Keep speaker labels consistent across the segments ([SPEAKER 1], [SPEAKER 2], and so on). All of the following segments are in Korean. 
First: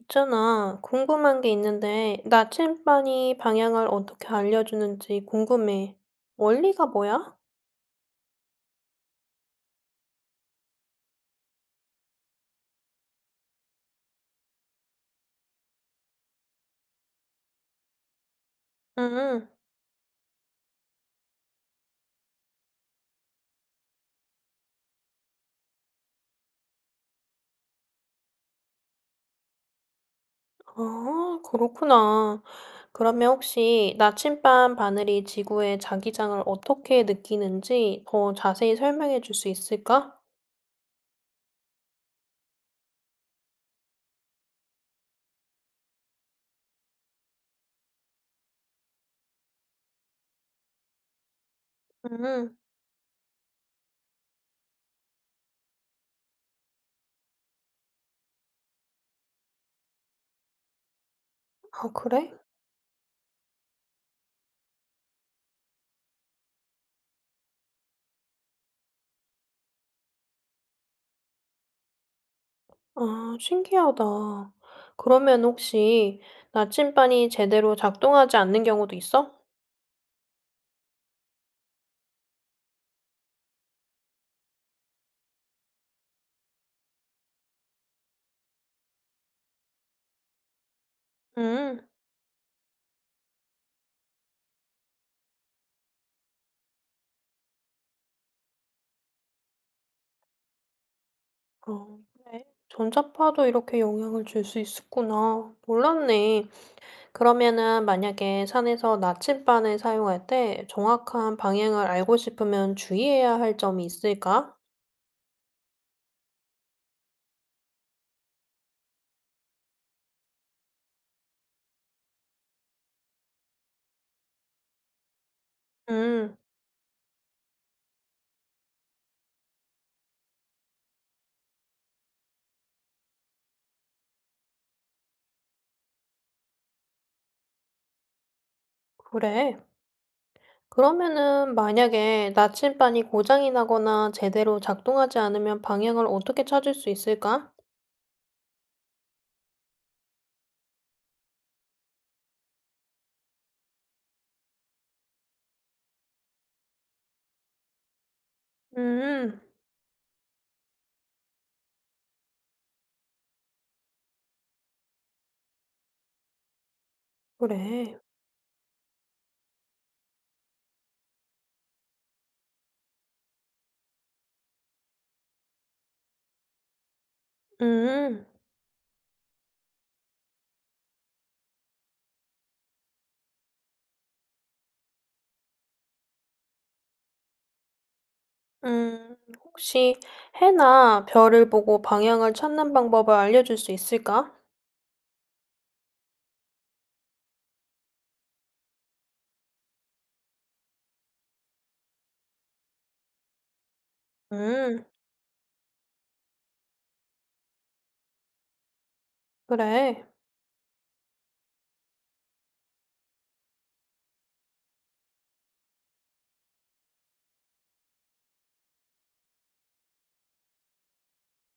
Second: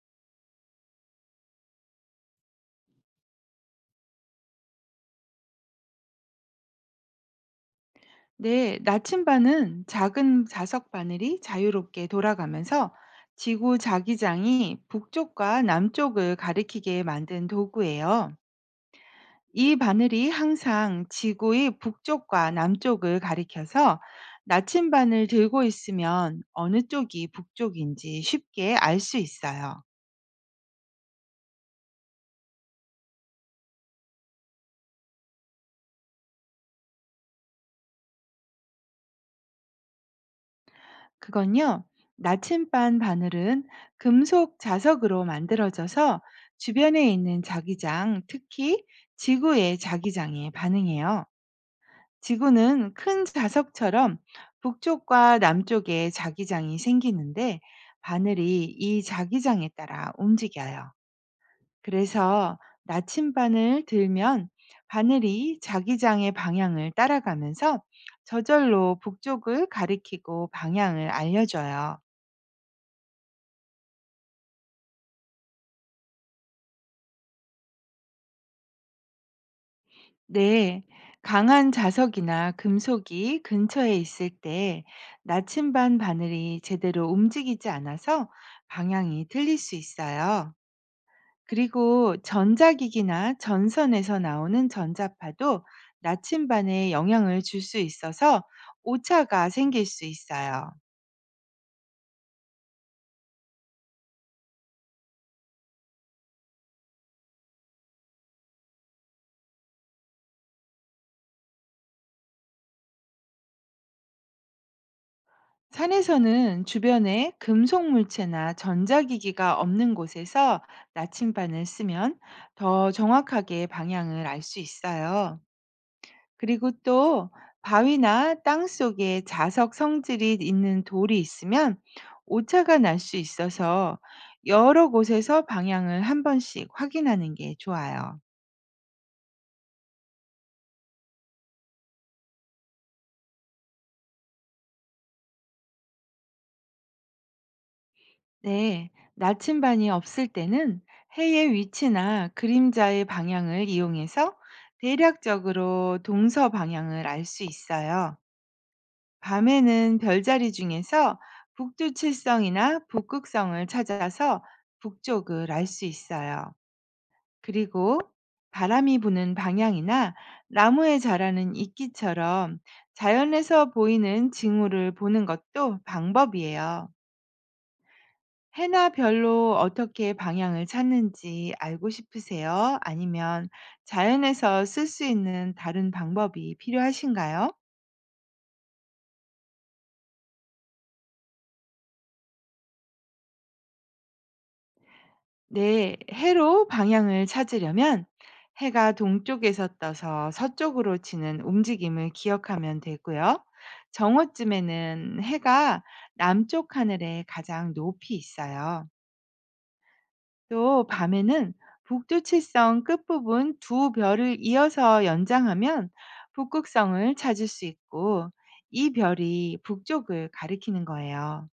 [SPEAKER 1] 있잖아, 궁금한 게 있는데, 나침반이 방향을 어떻게 알려주는지 궁금해. 원리가 뭐야?
[SPEAKER 2] 네, 나침반은 작은 자석 바늘이 자유롭게 돌아가면서 지구 자기장이 북쪽과 남쪽을 가리키게 만든 도구예요.
[SPEAKER 1] 응,
[SPEAKER 2] 이 바늘이 항상 지구의 북쪽과 남쪽을 가리켜서 나침반을 들고 있으면 어느 쪽이 북쪽인지 쉽게 알 수 있어요.
[SPEAKER 1] 아, 그렇구나. 그러면 혹시 나침반 바늘이 지구의 자기장을 어떻게 느끼는지 더 자세히 설명해 줄 수 있을까?
[SPEAKER 2] 그건요, 나침반 바늘은 금속 자석으로 만들어져서 주변에 있는 자기장, 특히 지구의 자기장에 반응해요.
[SPEAKER 1] 응,
[SPEAKER 2] 지구는 큰 자석처럼 북쪽과 남쪽에 자기장이 생기는데 바늘이 이 자기장에 따라 움직여요.
[SPEAKER 1] 아, 그래?
[SPEAKER 2] 그래서 나침반을 들면 바늘이 자기장의 방향을 따라가면서 저절로 북쪽을 가리키고 방향을 알려줘요.
[SPEAKER 1] 아, 신기하다. 그러면 혹시 나침반이 제대로 작동하지 않는 경우도 있어?
[SPEAKER 2] 네, 강한 자석이나 금속이 근처에 있을 때 나침반 바늘이 제대로 움직이지 않아서 방향이 틀릴 수 있어요.
[SPEAKER 1] 응.
[SPEAKER 2] 그리고 전자기기나 전선에서 나오는 전자파도 나침반에 영향을 줄 수 있어서 오차가 생길 수 있어요.
[SPEAKER 1] 어, 그래. 전자파도 이렇게 영향을 줄 수 있었구나. 몰랐네. 그러면은 만약에 산에서 나침반을 사용할 때 정확한 방향을 알고 싶으면 주의해야 할 점이 있을까?
[SPEAKER 2] 산에서는 주변에 금속 물체나 전자기기가 없는 곳에서 나침반을 쓰면 더 정확하게 방향을 알 수 있어요.
[SPEAKER 1] 음,
[SPEAKER 2] 그리고 또 바위나 땅 속에 자석 성질이 있는 돌이 있으면 오차가 날 수 있어서 여러 곳에서 방향을 한 번씩 확인하는 게 좋아요.
[SPEAKER 1] 그래. 그러면은 만약에 나침반이 고장이 나거나 제대로 작동하지 않으면 방향을 어떻게 찾을 수 있을까?
[SPEAKER 2] 네, 나침반이 없을 때는 해의 위치나 그림자의 방향을 이용해서 대략적으로 동서 방향을 알 수 있어요.
[SPEAKER 1] 음,
[SPEAKER 2] 밤에는 별자리 중에서 북두칠성이나 북극성을 찾아서 북쪽을 알 수 있어요.
[SPEAKER 1] 그래.
[SPEAKER 2] 그리고 바람이 부는 방향이나 나무에 자라는 이끼처럼 자연에서 보이는 징후를 보는 것도 방법이에요.
[SPEAKER 1] 음,
[SPEAKER 2] 해나 별로 어떻게 방향을 찾는지 알고 싶으세요? 아니면 자연에서 쓸 수 있는 다른 방법이 필요하신가요?
[SPEAKER 1] 음, 혹시 해나 별을 보고 방향을 찾는 방법을 알려줄 수 있을까?
[SPEAKER 2] 네, 해로 방향을 찾으려면 해가 동쪽에서 떠서 서쪽으로 치는 움직임을 기억하면 되고요.
[SPEAKER 1] 음,
[SPEAKER 2] 정오쯤에는 해가 남쪽 하늘에 가장 높이 있어요.
[SPEAKER 1] 그래,
[SPEAKER 2] 또 밤에는 북두칠성 끝부분 두 별을 이어서 연장하면 북극성을 찾을 수 있고, 이 별이 북쪽을 가리키는 거예요.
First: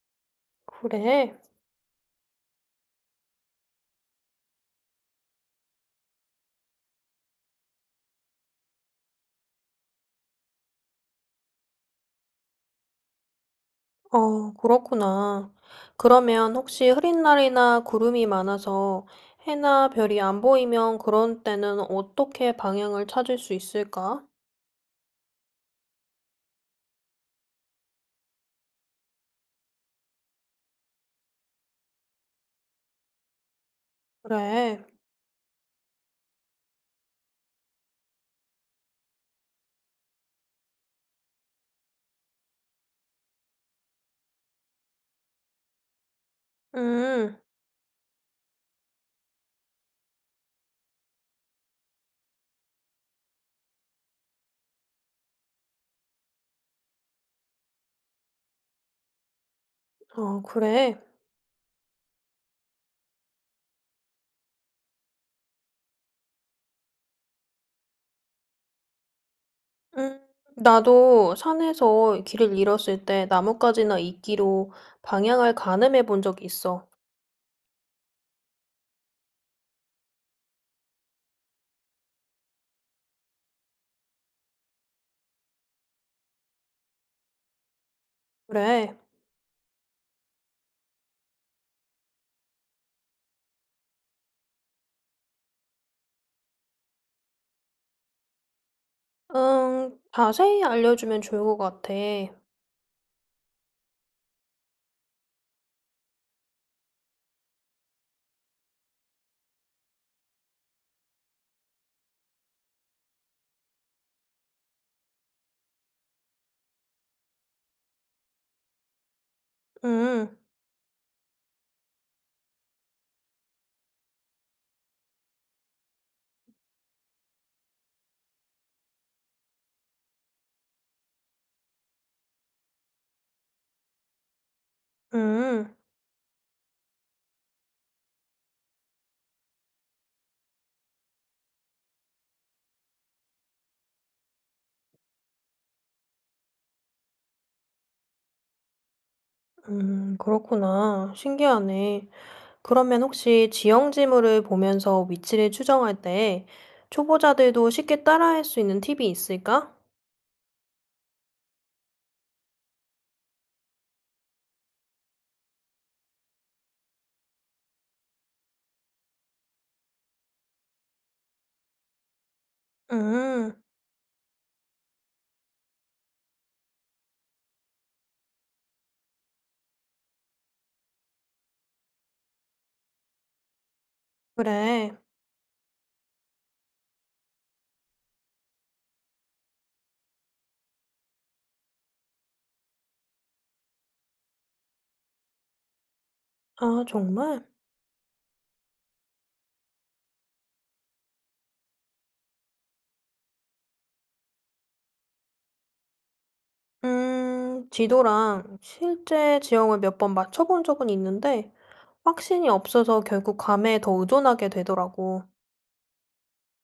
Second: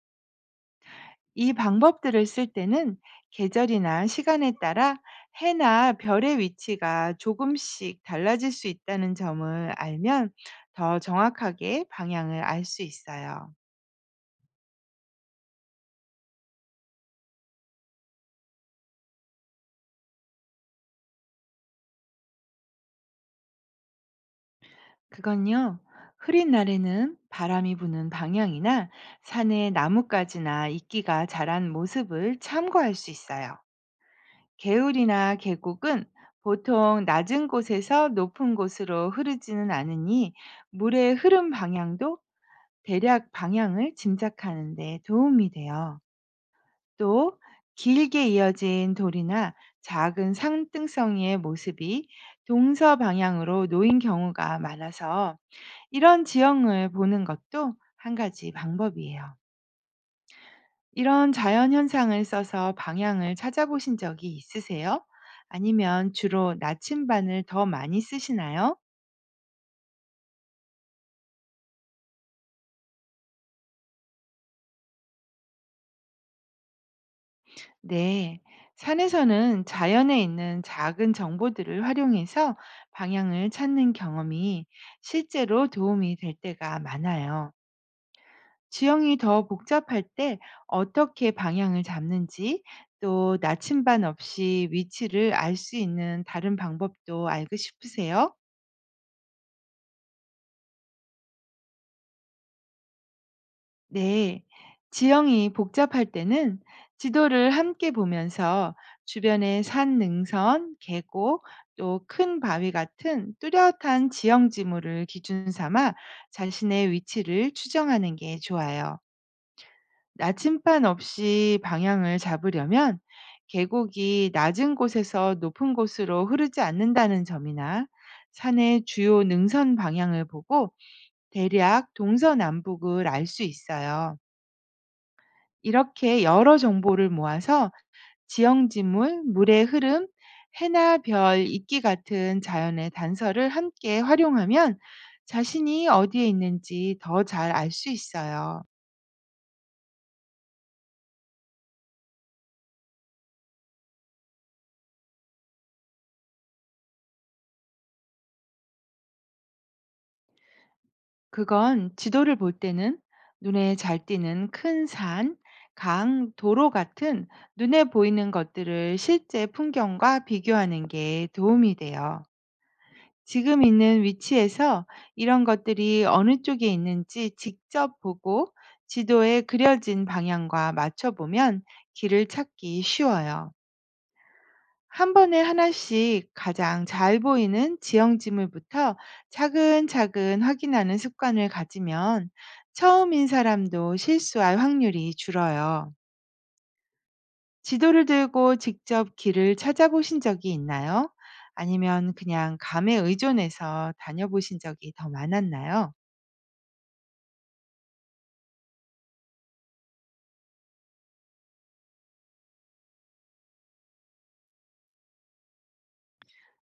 [SPEAKER 1] 그래.
[SPEAKER 2] 이 방법들을 쓸 때는 계절이나 시간에 따라 해나 별의 위치가 조금씩 달라질 수 있다는 점을 알면 더 정확하게 방향을 알 수 있어요.
[SPEAKER 1] 어, 그렇구나. 그러면 혹시 흐린 날이나 구름이 많아서 해나 별이 안 보이면 그런 때는 어떻게 방향을 찾을 수 있을까?
[SPEAKER 2] 그건요, 흐린 날에는 바람이 부는 방향이나 산의 나뭇가지나 이끼가 자란 모습을 참고할 수 있어요.
[SPEAKER 1] 그래,
[SPEAKER 2] 개울이나 계곡은 보통 낮은 곳에서 높은 곳으로 흐르지는 않으니 물의 흐름 방향도 대략 방향을 짐작하는 데 도움이 돼요.
[SPEAKER 1] 음,
[SPEAKER 2] 또 길게 이어진 돌이나 작은 상등성이의 모습이 동서 방향으로 놓인 경우가 많아서 이런 지형을 보는 것도 한 가지 방법이에요.
[SPEAKER 1] 어, 그래.
[SPEAKER 2] 이런 자연 현상을 써서 방향을 찾아보신 적이 있으세요? 아니면 주로 나침반을 더 많이 쓰시나요?
[SPEAKER 1] 음, 나도 산에서 길을 잃었을 때 나뭇가지나 이끼로 방향을 가늠해 본 적이 있어.
[SPEAKER 2] 네, 산에서는 자연에 있는 작은 정보들을 활용해서 방향을 찾는 경험이 실제로 도움이 될 때가 많아요.
[SPEAKER 1] 그래,
[SPEAKER 2] 지형이 더 복잡할 때 어떻게 방향을 잡는지, 또 나침반 없이 위치를 알 수 있는 다른 방법도 알고 싶으세요?
[SPEAKER 1] 자세히 알려주면 좋을 것 같아.
[SPEAKER 2] 네, 지형이 복잡할 때는 지도를 함께 보면서 주변의 산 능선, 계곡, 또 큰 바위 같은 뚜렷한 지형 지물을 기준 삼아 자신의 위치를 추정하는 게 좋아요.
[SPEAKER 1] 음,
[SPEAKER 2] 나침반 없이 방향을 잡으려면 계곡이 낮은 곳에서 높은 곳으로 흐르지 않는다는 점이나 산의 주요 능선 방향을 보고 대략 동서남북을 알 수 있어요.
[SPEAKER 1] 음.
[SPEAKER 2] 이렇게 여러 정보를 모아서 지형지물, 물의 흐름, 해나 별, 이끼 같은 자연의 단서를 함께 활용하면 자신이 어디에 있는지 더 잘 알 수 있어요.
[SPEAKER 1] 그렇구나. 신기하네. 그러면 혹시 지형 지물을 보면서 위치를 추정할 때 초보자들도 쉽게 따라할 수 있는 팁이 있을까?
[SPEAKER 2] 그건 지도를 볼 때는 눈에 잘 띄는 큰 산, 강, 도로 같은 눈에 보이는 것들을 실제 풍경과 비교하는 게 도움이 돼요.
[SPEAKER 1] 음,
[SPEAKER 2] 지금 있는 위치에서 이런 것들이 어느 쪽에 있는지 직접 보고 지도에 그려진 방향과 맞춰보면 길을 찾기 쉬워요.
[SPEAKER 1] 그래.
[SPEAKER 2] 한 번에 하나씩 가장 잘 보이는 지형지물부터 차근차근 확인하는 습관을 가지면 처음인 사람도 실수할 확률이 줄어요.
[SPEAKER 1] 아, 정말?
[SPEAKER 2] 지도를 들고 직접 길을 찾아보신 적이 있나요? 아니면 그냥 감에 의존해서 다녀보신 적이 더 많았나요?
[SPEAKER 1] 지도랑 실제 지형을 몇 번 맞춰본 적은 있는데 확신이 없어서 결국 감에 더 의존하게 되더라고.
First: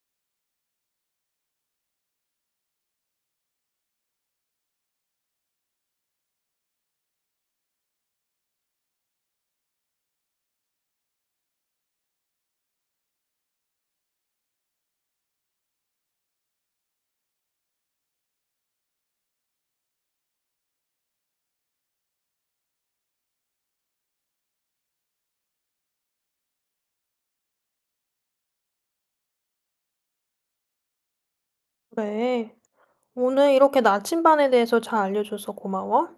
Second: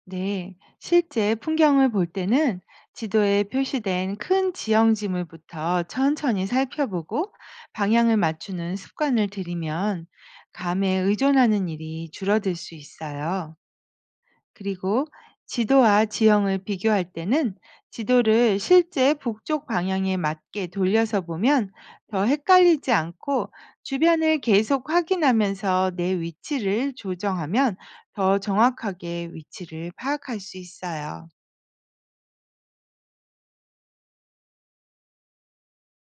[SPEAKER 2] 네, 실제 풍경을 볼 때는 지도에 표시된 큰 지형지물부터 천천히 살펴보고 방향을 맞추는 습관을 들이면 감에 의존하는 일이 줄어들 수 있어요. 그리고 지도와 지형을 비교할 때는 지도를 실제 북쪽 방향에 맞게 돌려서 보면 더 헷갈리지 않고, 주변을 계속 확인하면서 내 위치를 조정하면 더 정확하게 위치를 파악할 수 있어요.
[SPEAKER 1] 그래. 오늘 이렇게 나침반에 대해서 잘 알려줘서 고마워.